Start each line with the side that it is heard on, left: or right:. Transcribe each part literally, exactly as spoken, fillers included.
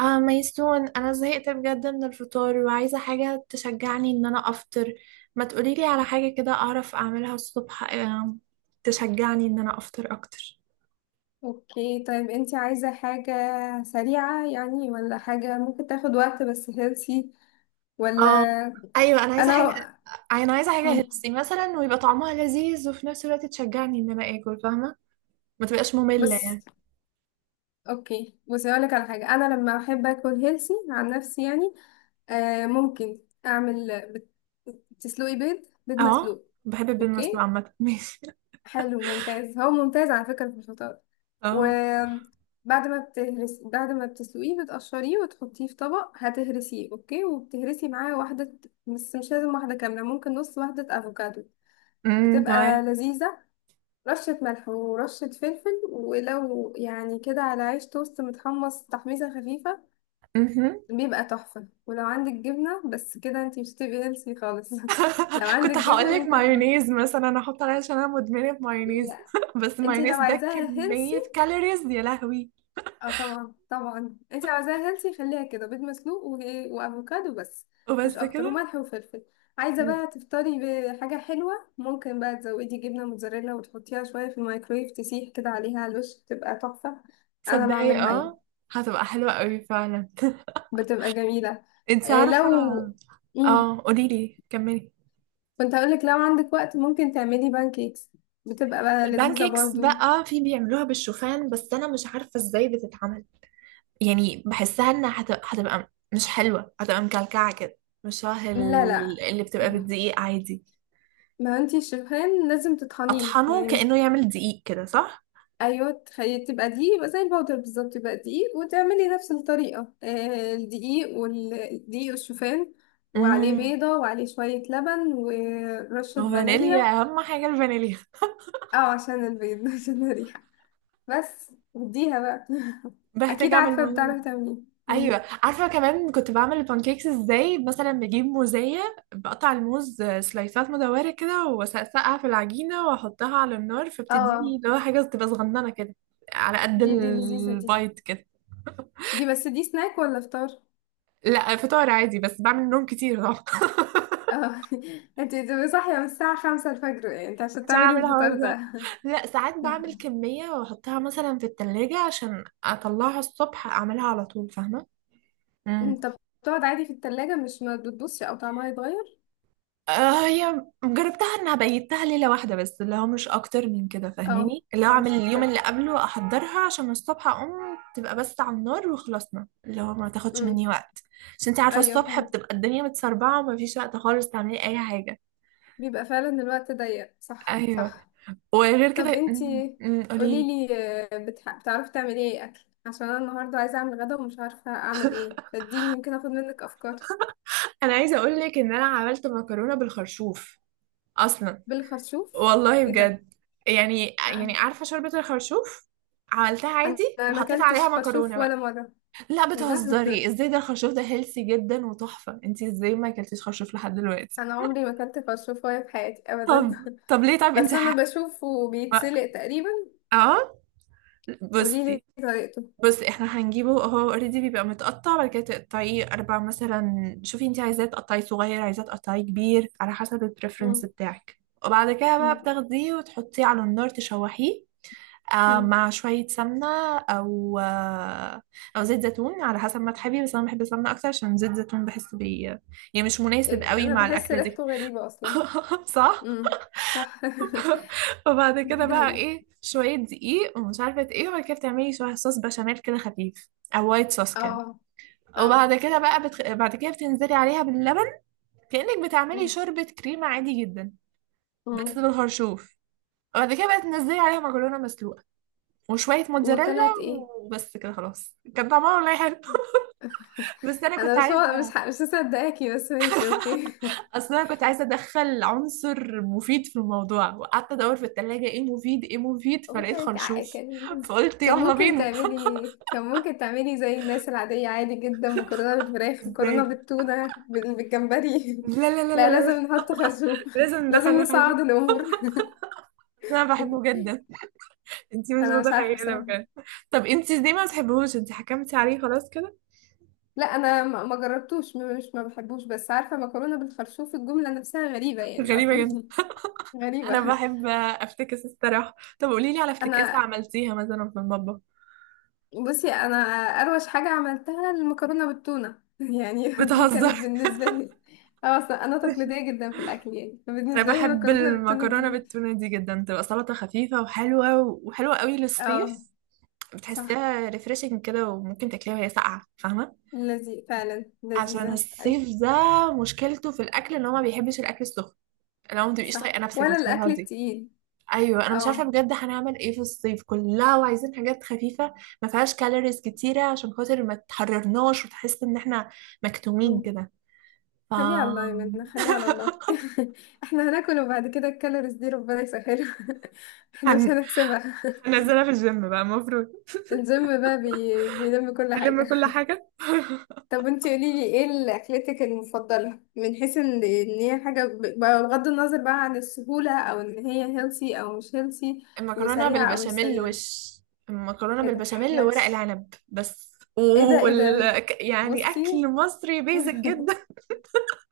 right: اه ميسون، انا زهقت بجد من الفطار وعايزه حاجه تشجعني ان انا افطر. ما تقوليلي على حاجه كده اعرف اعملها الصبح؟ آه، تشجعني ان انا افطر اكتر.
left: اوكي، طيب انتي عايزة حاجة سريعة يعني، ولا حاجة ممكن تاخد وقت بس هيلثي؟ ولا
right: اه، ايوه انا عايزه حاجه
left: انا
right: انا عايزه حاجه
left: مم.
right: هيلثي مثلا ويبقى طعمها لذيذ وفي نفس الوقت تشجعني ان انا اكل، فاهمه؟ ما تبقاش ممله
left: بص
right: يعني.
left: اوكي، بصي اقولك على حاجة. انا لما احب اكل هيلثي عن نفسي يعني آه ممكن اعمل بت- تسلقي بيض بيض
right: اه،
left: مسلوق.
right: بحب البيض المسلوق
left: اوكي،
right: عامه ماشي.
left: حلو ممتاز، هو ممتاز على فكرة في الفطار.
right: اه،
left: وبعد ما بتهرس بعد ما بتسلقيه بتقشريه وتحطيه في طبق، هتهرسيه اوكي، وبتهرسي معاه واحدة، بس مش لازم واحدة كاملة، ممكن نص واحدة افوكادو.
right: امم،
left: بتبقى
right: تمام.
left: لذيذة. رشة ملح ورشة فلفل، ولو يعني كده على عيش توست متحمص تحميصة خفيفة
right: مهم.
left: بيبقى تحفة. ولو عندك جبنة بس كده انتي مش هتبقي هيلثي خالص. لو عندك
right: كنت هقول
left: جبنة
right: لك
left: ممكن تحط.
right: مايونيز مثلا، انا احط عليها عشان انا مدمنه مايونيز.
left: لا.
right: بس
left: انتي لو
right: مايونيز ده
left: عايزاها هيلثي،
right: كميه كالوريز يا لهوي.
left: اه طبعا طبعا، انت عايزاها هيلثي خليها كده بيض مسلوق و... وافوكادو بس، مش
right: وبس
left: اكتر،
right: كده؟
left: وملح وفلفل. عايزه بقى تفطري بحاجه حلوه، ممكن بقى تزودي جبنه موتزاريلا وتحطيها شويه في الميكرويف تسيح كده عليها على الوش، بتبقى تحفه. انا
right: تصدقي؟
left: بعملها يعني.
right: اه، هتبقى حلوه قوي فعلا
left: بتبقى جميله.
right: انت
left: إيه لو
right: عارفه.
left: مم.
right: اه، قولي لي، كملي.
left: كنت هقولك لو عندك وقت ممكن تعملي بانكيكس، بتبقى بقى لذيذه
right: البانكيكس
left: برضو.
right: بقى في بيعملوها بالشوفان بس انا مش عارفه ازاي بتتعمل. يعني بحسها انها هت- هتبقى مش حلوه، هتبقى مكلكعه كده، مش شبه
left: لا،
right: ال-
left: لا،
right: اللي بتبقى بالدقيق عادي.
left: ما انتي الشوفان لازم تطحنيه
right: اطحنه
left: يعني، مش...
right: كانه يعمل دقيق كده، صح؟
left: ايوه، تخيل تبقى دقيق، يبقى زي البودر بالظبط، يبقى دقيق وتعملي نفس الطريقه، آه، الدقيق والدقيق والشوفان، وعليه بيضه وعليه شويه لبن ورشه فانيليا.
right: فانيليا، اهم حاجه الفانيليا.
left: اه عشان البيض، عشان الريحه. بس وديها بقى.
right: بحتاج
left: اكيد
right: اعمل
left: عارفه
right: الموضوع ده.
left: بتعرفي تعمليه.
right: ايوه
left: مم.
right: عارفه، كمان كنت بعمل البانكيكس ازاي، مثلا بجيب موزيه بقطع الموز سلايسات مدوره كده واسقسقها في العجينه واحطها على النار، فبتديني
left: اه،
right: اللي هو حاجه تبقى صغننه كده، على قد
left: دي دي لذيذه دي.
right: البايت كده.
left: دي بس، دي سناك ولا فطار؟
right: لا، فطار عادي، بس بعمل نوم كتير طبعا
left: اه. انت بتبقي صاحيه من الساعه خمسة الفجر يعني، انت عشان
right: عشان
left: تعملي
right: اعمل الحوار
left: الفطار
right: ده.
left: ده؟
right: لا، ساعات بعمل كميه واحطها مثلا في التلاجة عشان اطلعها الصبح اعملها على طول، فاهمه؟
left: طب، بتقعد عادي في التلاجة، مش ما بتبصي او طعمها يتغير؟
right: آه، هي جربتها انها بيتها ليلة واحدة بس، اللي هو مش اكتر من كده،
left: اه،
right: فاهماني؟ اللي هو اعمل
left: مش
right: اليوم
left: اكتر.
right: اللي قبله احضرها عشان الصبح اقوم تبقى بس على النار وخلصنا، اللي هو ما تاخدش
left: امم
right: مني وقت. عشان انت عارفة
left: ايوه،
right: الصبح
left: فهمت.
right: بتبقى الدنيا متسربعة وما فيش وقت خالص تعملي اي حاجة.
left: بيبقى فعلا الوقت ضيق، صح،
right: ايوه.
left: صح.
right: وغير
left: طب
right: كده أمم،
left: انتي،
right: أمم، قوليلي.
left: قوليلي، آه، بتح... بتعرفي تعملي ايه اكل؟ عشان انا النهارده عايزه اعمل غدا ومش عارفه اعمل ايه، فاديني يمكن اخد منك افكار.
right: انا عايزة اقولك ان انا عملت مكرونة بالخرشوف اصلا،
left: بالخرشوف؟
right: والله
left: ايه ده!
right: بجد. يعني يعني
left: يعني
right: عارفة شوربة الخرشوف؟ عملتها
left: انا
right: عادي
left: أنا ما
right: وحطيت
left: اكلتش
right: عليها
left: خرشوف
right: مكرونة
left: ولا
right: بقى.
left: مره.
right: لا
left: ايه ده!
right: بتهزري، ازاي؟ ده الخرشوف ده هيلثي جدا وتحفة. انتي ازاي ما اكلتيش خرشوف لحد دلوقتي؟
left: انا عمري ما اكلت خرشوف ولا في حياتي ابدا.
right: طب طب ليه، طب
left: بس
right: انتي
left: انا
right: ح...
left: بشوفه
right: ما-
left: بيتسلق تقريبا.
right: اه
left: قوليلي
right: بصي.
left: طريقته.
right: بصي احنا هنجيبه، هو اوريدي بيبقى متقطع. بعد كده تقطعيه اربع مثلا، شوفي انتي عايزاه تقطعيه صغير عايزاه تقطعيه كبير، على حسب البريفرنس
left: مم.
right: بتاعك. وبعد كده بقى
left: مم.
right: بتاخديه وتحطيه على النار تشوحيه، آه،
left: مم.
right: مع شوية سمنة أو آه، أو زيت زيتون، على حسب ما تحبي، بس أنا بحب السمنة أكتر عشان زيت زيتون بحس بي يعني مش مناسب
left: إيه،
right: قوي
left: انا
right: مع
left: بحس
right: الأكلة دي.
left: ريحته غريبه اصلا.
right: صح؟
left: امم. صح.
right: وبعد كده
left: ده
right: بقى
left: هي.
right: إيه، شوية دقيق ومش عارفة إيه، وبعد كده بتعملي شوية صوص بشاميل كده خفيف، أو وايت صوص كده.
left: اه. اه.
right: وبعد كده بقى بتخ... بعد كده بتنزلي عليها باللبن، كأنك بتعملي
left: مم.
right: شوربة كريمة عادي جدا، بس
left: مم.
right: بالخرشوف. وبعد كده بقى تنزلي عليها مكرونة مسلوقة وشوية موتزاريلا،
left: وطلعت ايه؟
right: وبس كده خلاص. كان طعمها والله حلو. بس أنا كنت
left: انا مش... مش
right: عايزة،
left: ح- مش مصدقاكي، بس ماشي اوكي.
right: أصل أنا كنت عايزة أدخل عنصر مفيد في الموضوع، وقعدت أدور في التلاجة، إيه مفيد إيه مفيد، فلقيت
left: ممكن تع-
right: خرشوف
left: كان
right: فقلت
left: كان
right: يلا
left: ممكن
right: بينا.
left: تعملي، كان ممكن تعملي زي الناس العادية، عادي جدا، مكرونة بالفراخ، مكرونة
right: إزاي؟
left: بالتونة، بال- بالجمبري.
right: لا لا لا لا
left: لا
right: لا
left: لازم
right: لا.
left: نحط خازوق،
right: لازم ندخل
left: لازم
right: الخرشوف،
left: نصعد الأمور.
right: بس أنا بحبه جدا. أنتي مش
left: أنا مش عارفة
right: متخيلة
left: بصراحة.
right: بجد. طب أنتي ليه ما بتحبهوش؟ أنتي حكمتي عليه خلاص كده.
left: لا، انا ما ما جربتوش، م- مش ما بحبوش، بس عارفه مكرونه بالخرشوف الجمله نفسها غريبه يعني
right: غريبة جدا.
left: اصلا. غريبه.
right: أنا بحب أفتكس الصراحة. طب قوليلي على افتكاسة
left: انا
right: عملتيها مثلا في المطبخ.
left: بصي انا اروش حاجه عملتها المكرونه بالتونه، يعني دي
right: بتهزر.
left: كانت بالنسبه لي. اه اصلا انا تقليديه جدا في الاكل يعني،
right: انا
left: فبالنسبه لي
right: بحب
left: المكرونه بالتونه
right: المكرونه
left: دي...
right: بالتونه دي جدا، تبقى سلطه خفيفه وحلوه، وحلوه قوي
left: اه.
right: للصيف.
left: صح.
right: بتحسيها ريفريشنج كده، وممكن تاكليها وهي ساقعه، فاهمه؟
left: لذيذ فعلا،
right: عشان
left: لذيذه.
right: الصيف ده مشكلته في الاكل ان هو ما بيحبش الاكل السخن، لو ما تبقيش
left: صح،
right: طايقه نفسك
left: ولا الاكل
right: بتفرهدي.
left: التقيل.
right: ايوه انا مش عارفه
left: اه.
right: بجد هنعمل ايه في الصيف كلها وعايزين حاجات خفيفه ما فيهاش كالوريز كتيره عشان خاطر ما تحررناش وتحس ان احنا مكتومين كده. ف
left: خليها على الله يا منى، خليها على الله. احنا هناكل وبعد كده الكالوريز دي ربنا يسهلها. احنا مش
right: هن...
left: هنحسبها.
right: هنزلها في الجيم بقى المفروض.
left: الجيم بقى بي... بيلم كل
right: هنلم
left: حاجة.
right: كل حاجه.
left: طب انتي قوليلي، ايه ال- اكلتك المفضلة، من حيث ان ان هي حاجة، ب- بغض النظر بقى عن السهولة، او ان هي هيلثي او مش هيلثي،
right: المكرونة
left: وسريعة او مش
right: بالبشاميل
left: سريعة؟
right: وش المكرونة
left: ايه ده!
right: بالبشاميل وورق
left: ماتش!
right: العنب بس،
left: ايه ده، ايه ده!
right: وال... ك- يعني
left: بصي.
right: أكل مصري بيزك جدا.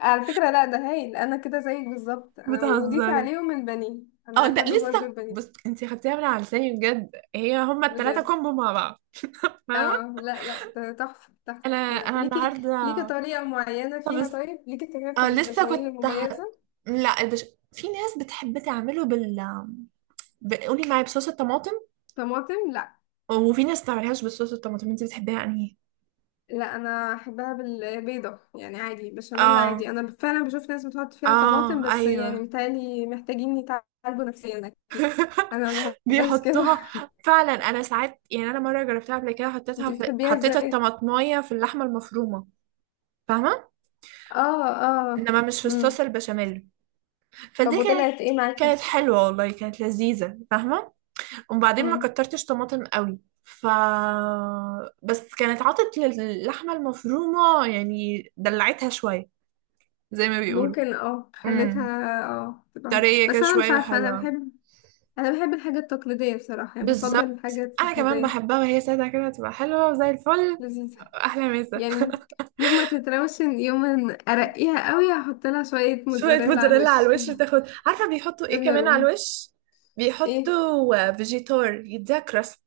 left: على فكرة، لا، ده هايل. انا كده زيك بالظبط، انا وضيفي
right: بتهزري.
left: عليهم البانيه.
right: اه
left: انا
right: ده
left: احب برضو
right: لسه،
left: البانيه،
right: بص انتي خدتيها من على لساني بجد، هي هما التلاتة
left: بجد.
right: كومبو مع بعض، فاهمة؟
left: اه، لا، لا، ده تحفة، تحفة.
right: انا انا
left: ليكي
right: النهاردة،
left: ليكي طريقة معينة
right: طب
left: فيها؟
right: بس
left: طيب ليكي طريقة في
right: اه لسه
left: البشاميل
right: كنت ه...
left: المميزة؟
right: لا، البش... في ناس بتحب تعمله بال ب- قولي معايا بصوص الطماطم،
left: طماطم، لا.
right: وفي ناس ما تعملهاش بصوص الطماطم. انتي بتحبيها انهي؟
left: لا، انا احبها بالبيضة يعني، عادي بشاميل
right: اه،
left: عادي. انا فعلا بشوف ناس بتحط فيها طماطم،
right: اه،
left: بس
right: ايوه
left: يعني متهيألي محتاجين يتعالجوا نفسيا اكيد. انا ما بحبهاش كده.
right: بيحطوها فعلا. انا ساعات يعني، انا مره جربتها قبل كده، حطيتها
left: انتي
right: في
left: بتحبيها
right: حطيت
left: ازاي؟
right: الطماطمايه في اللحمه المفرومه، فاهمه؟
left: اه، اه.
right: انما مش في
left: امم
right: الصوص البشاميل،
left: طب
right: فدي كانت
left: وطلعت ايه معاكي؟
right: كانت حلوه والله، كانت لذيذه، فاهمه؟ وبعدين ما
left: امم
right: كترتش طماطم قوي، ف بس كانت عطت للحمه المفرومه يعني دلعتها شويه، زي ما بيقولوا.
left: ممكن، اه خليتها،
right: امم،
left: اه تبقى.
right: طريه كده
left: بس انا مش
right: شويه،
left: عارفة. انا
right: حلوه.
left: بحب انا بحب الحاجه التقليديه بصراحه، يعني بفضل
right: بالظبط
left: الحاجه
right: انا كمان
left: التقليديه.
right: بحبها وهي ساده كده، تبقى حلوه زي الفل.
left: لذيذه.
right: احلى مسا.
left: يعني يوم ما تتروشن، يوم ما ارقيها قوي، هحط لها شويه
right: شوية
left: موتزاريلا على
right: موتزاريلا على
left: الوش.
right: الوش تاخد، عارفة بيحطوا ايه
left: جبنه
right: كمان على
left: رومي!
right: الوش؟
left: ايه!
right: بيحطوا فيجيتار يديها كراست.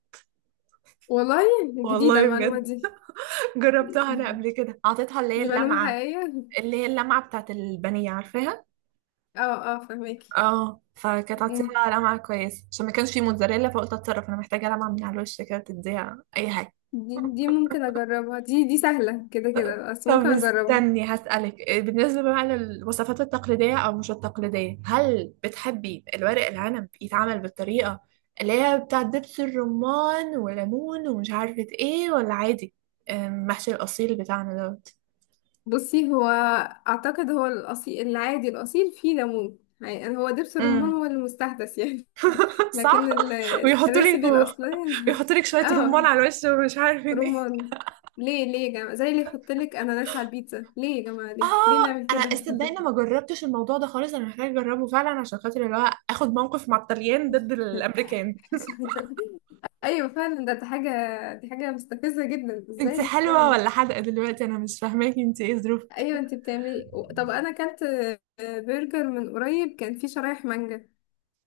left: والله! جديده
right: والله
left: المعلومه
right: بجد.
left: دي.
right: جربتها انا قبل كده، اعطيتها اللي هي
left: دي معلومه
right: اللمعة،
left: حقيقيه.
right: اللي هي اللمعة بتاعت البانيه، عارفاها؟
left: اه، اه، فهماكي.
right: اه، فكانت
left: مم.
right: عطيتها لمعة كويسة عشان ما كانش في موتزاريلا، فقلت اتصرف، انا محتاجة لمعة من على الوش كده تديها اي حاجة.
left: دي, دي ممكن اجربها، دي دي سهله كده كده بس، ممكن
right: طب
left: اجربها.
right: استني هسألك بالنسبة بقى للوصفات التقليدية أو مش التقليدية، هل بتحبي الورق العنب يتعمل بالطريقة اللي هي بتاع دبس الرمان وليمون ومش عارفة ايه، ولا عادي، أم، محشي الأصيل بتاعنا دوت؟
left: بصي هو، اعتقد هو الاصيل العادي، الاصيل فيه ليمون يعني، هو دبس الرمان
right: امم،
left: هو المستحدث يعني.
right: صح.
left: لكن ال-
right: ويحطوا لك
left: الريسيبي الأصلية.
right: ويحطوا لك شوية
left: اه،
right: رمان على الوش ومش عارفين ايه.
left: رمان. ليه ليه يا جماعة؟ زي اللي يحط لك أناناس على البيتزا. ليه يا جماعة؟ ليه ليه
right: اه
left: نعمل
right: انا
left: كده؟
right: استدعي ما جربتش الموضوع ده خالص، انا محتاجة اجربه فعلا عشان خاطر اللي هو اخد موقف مع الطليان ضد الامريكان.
left: ايوه فعلا. ده دي حاجه دي حاجه مستفزه جدا،
right: انت
left: ازاي
right: حلوة
left: يعني.
right: ولا حادقة دلوقتي؟ انا مش فاهماكي، انت ايه ظروفك؟
left: ايوه، انت بتعملي و- طب انا اكلت آه، برجر من قريب كان فيه شرايح مانجا.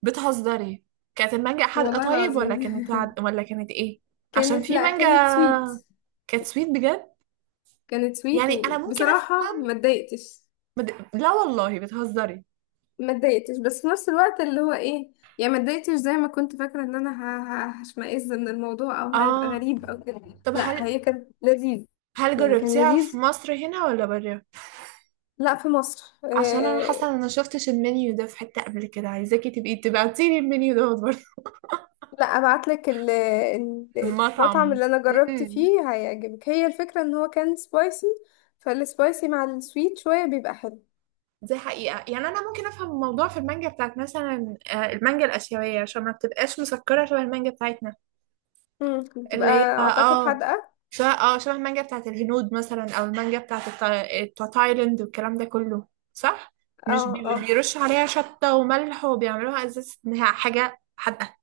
right: بتهزري. كانت المانجا حادقة
left: والله
right: طيب، ولا
left: العظيم.
right: كانت عد... ولا كانت ايه؟ عشان
left: كانت
right: في
left: لا، كانت سويت.
right: مانجا كانت سويت بجد،
left: كانت سويت
right: يعني انا ممكن
left: وبصراحه
right: افهم.
left: ما اتضايقتش.
right: بد... لا والله بتهزري.
left: ما اتضايقتش بس في نفس الوقت اللي هو ايه، يعني ما اتضايقتش زي ما كنت فاكره ان انا ه- ه- هشمئز من الموضوع او هيبقى
right: اه،
left: غريب او كده.
right: طب
left: لا،
right: هل
left: هي كانت لذيذ،
right: هل
left: يعني كان
right: جربتيها في
left: لذيذ.
right: مصر هنا ولا برا؟
left: لا، في مصر،
right: عشان انا
left: آه.
right: حاسة ان انا شفتش المنيو ده في حتة قبل كده، عايزاكي تبقي تبعتيلي المنيو ده برضه.
left: لا، ابعت لك المطعم
right: المطعم.
left: اللي انا جربت
right: مم.
left: فيه هيعجبك. هي الفكره ان هو كان سبايسي، فالسبايسي مع السويت شويه بيبقى حلو.
right: دي حقيقة يعني. أنا ممكن أفهم الموضوع في المانجا بتاعت مثلا آه، المانجا الآسيوية عشان ما بتبقاش مسكرة شبه المانجا بتاعتنا،
left: امم بتبقى،
right: اللي هي اه
left: اعتقد
right: آه،
left: حادقه.
right: شبه اه شبه المانجا بتاعت الهنود مثلا، أو المانجا بتاعت التا- بتاع تايلاند والكلام ده كله، صح؟ مش
left: اه،
right: بي-
left: اه.
right: بيرشوا عليها شطة وملح وبيعملوها أساس إنها حاجة حادقة،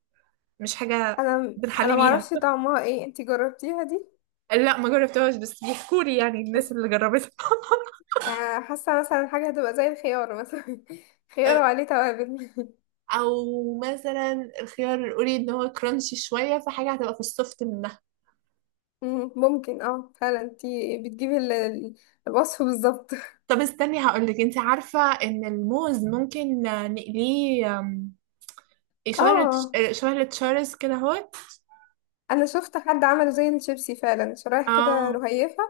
right: مش حاجة
left: انا
right: بنحلي
left: انا
right: بيها.
left: معرفش طعمها ايه، انتي جربتيها دي؟
right: لا، ما جربتهاش بس بيحكولي يعني الناس اللي جربتها.
left: آه، حاسة مثلا حاجة هتبقى زي الخيار مثلا، خيار وعليه توابل.
right: أو مثلا الخيار القولي إن هو كرانشي شوية، فحاجة هتبقى في السوفت منها.
left: مم، ممكن، اه فعلا انتي بتجيبي ال- ال- الوصف بالظبط.
right: طب استني هقولك، انت عارفة ان الموز ممكن آه، نقليه آم، إيه، شبه التش-
left: اه،
right: آه، شبه التشارز كده اهوت؟
left: انا شفت حد عمل زي الشيبسي فعلا، شرايح كده
right: اه،
left: رهيفة،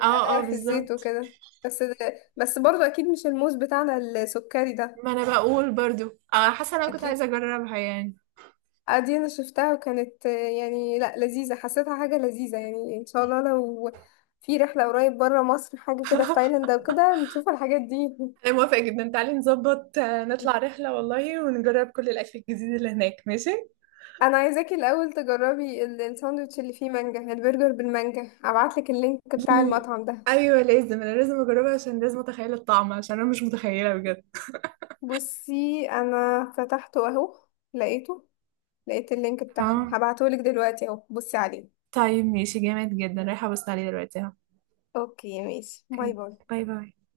right: اه، اه،
left: في الزيت
right: بالظبط.
left: وكده. بس ده، بس برضه اكيد مش الموز بتاعنا السكري ده.
right: ما انا بقول برضو، اه، حاسة انا كنت
left: اكيد.
right: عايزة اجربها يعني.
left: آه، دي انا شفتها، وكانت آه، يعني لا لذيذة، حسيتها حاجة لذيذة يعني. ان شاء الله لو في رحلة قريب برا مصر حاجة كده في تايلاند او كده نشوف الحاجات دي.
right: انا موافقة جدا، تعالي نظبط آه، نطلع رحلة والله ونجرب كل الاكل الجديد اللي هناك، ماشي؟
left: انا عايزاكي الاول تجربي ال- الساندوتش اللي فيه مانجا، البرجر بالمانجا. هبعتلك اللينك بتاع
right: ل-
left: المطعم ده.
right: ايوه لازم، انا لازم اجربها عشان لازم اتخيل الطعم، عشان انا مش متخيلة بجد.
left: بصي انا فتحته اهو، لقيته. لقيت اللينك بتاعهم،
right: اه
left: هبعتهولك دلوقتي اهو، بصي عليه.
right: طيب، ماشي جامد جدا، رايحة ابص عليه دلوقتي اهو.
left: اوكي ماشي، باي
right: اوكي،
left: باي.
right: باي باي.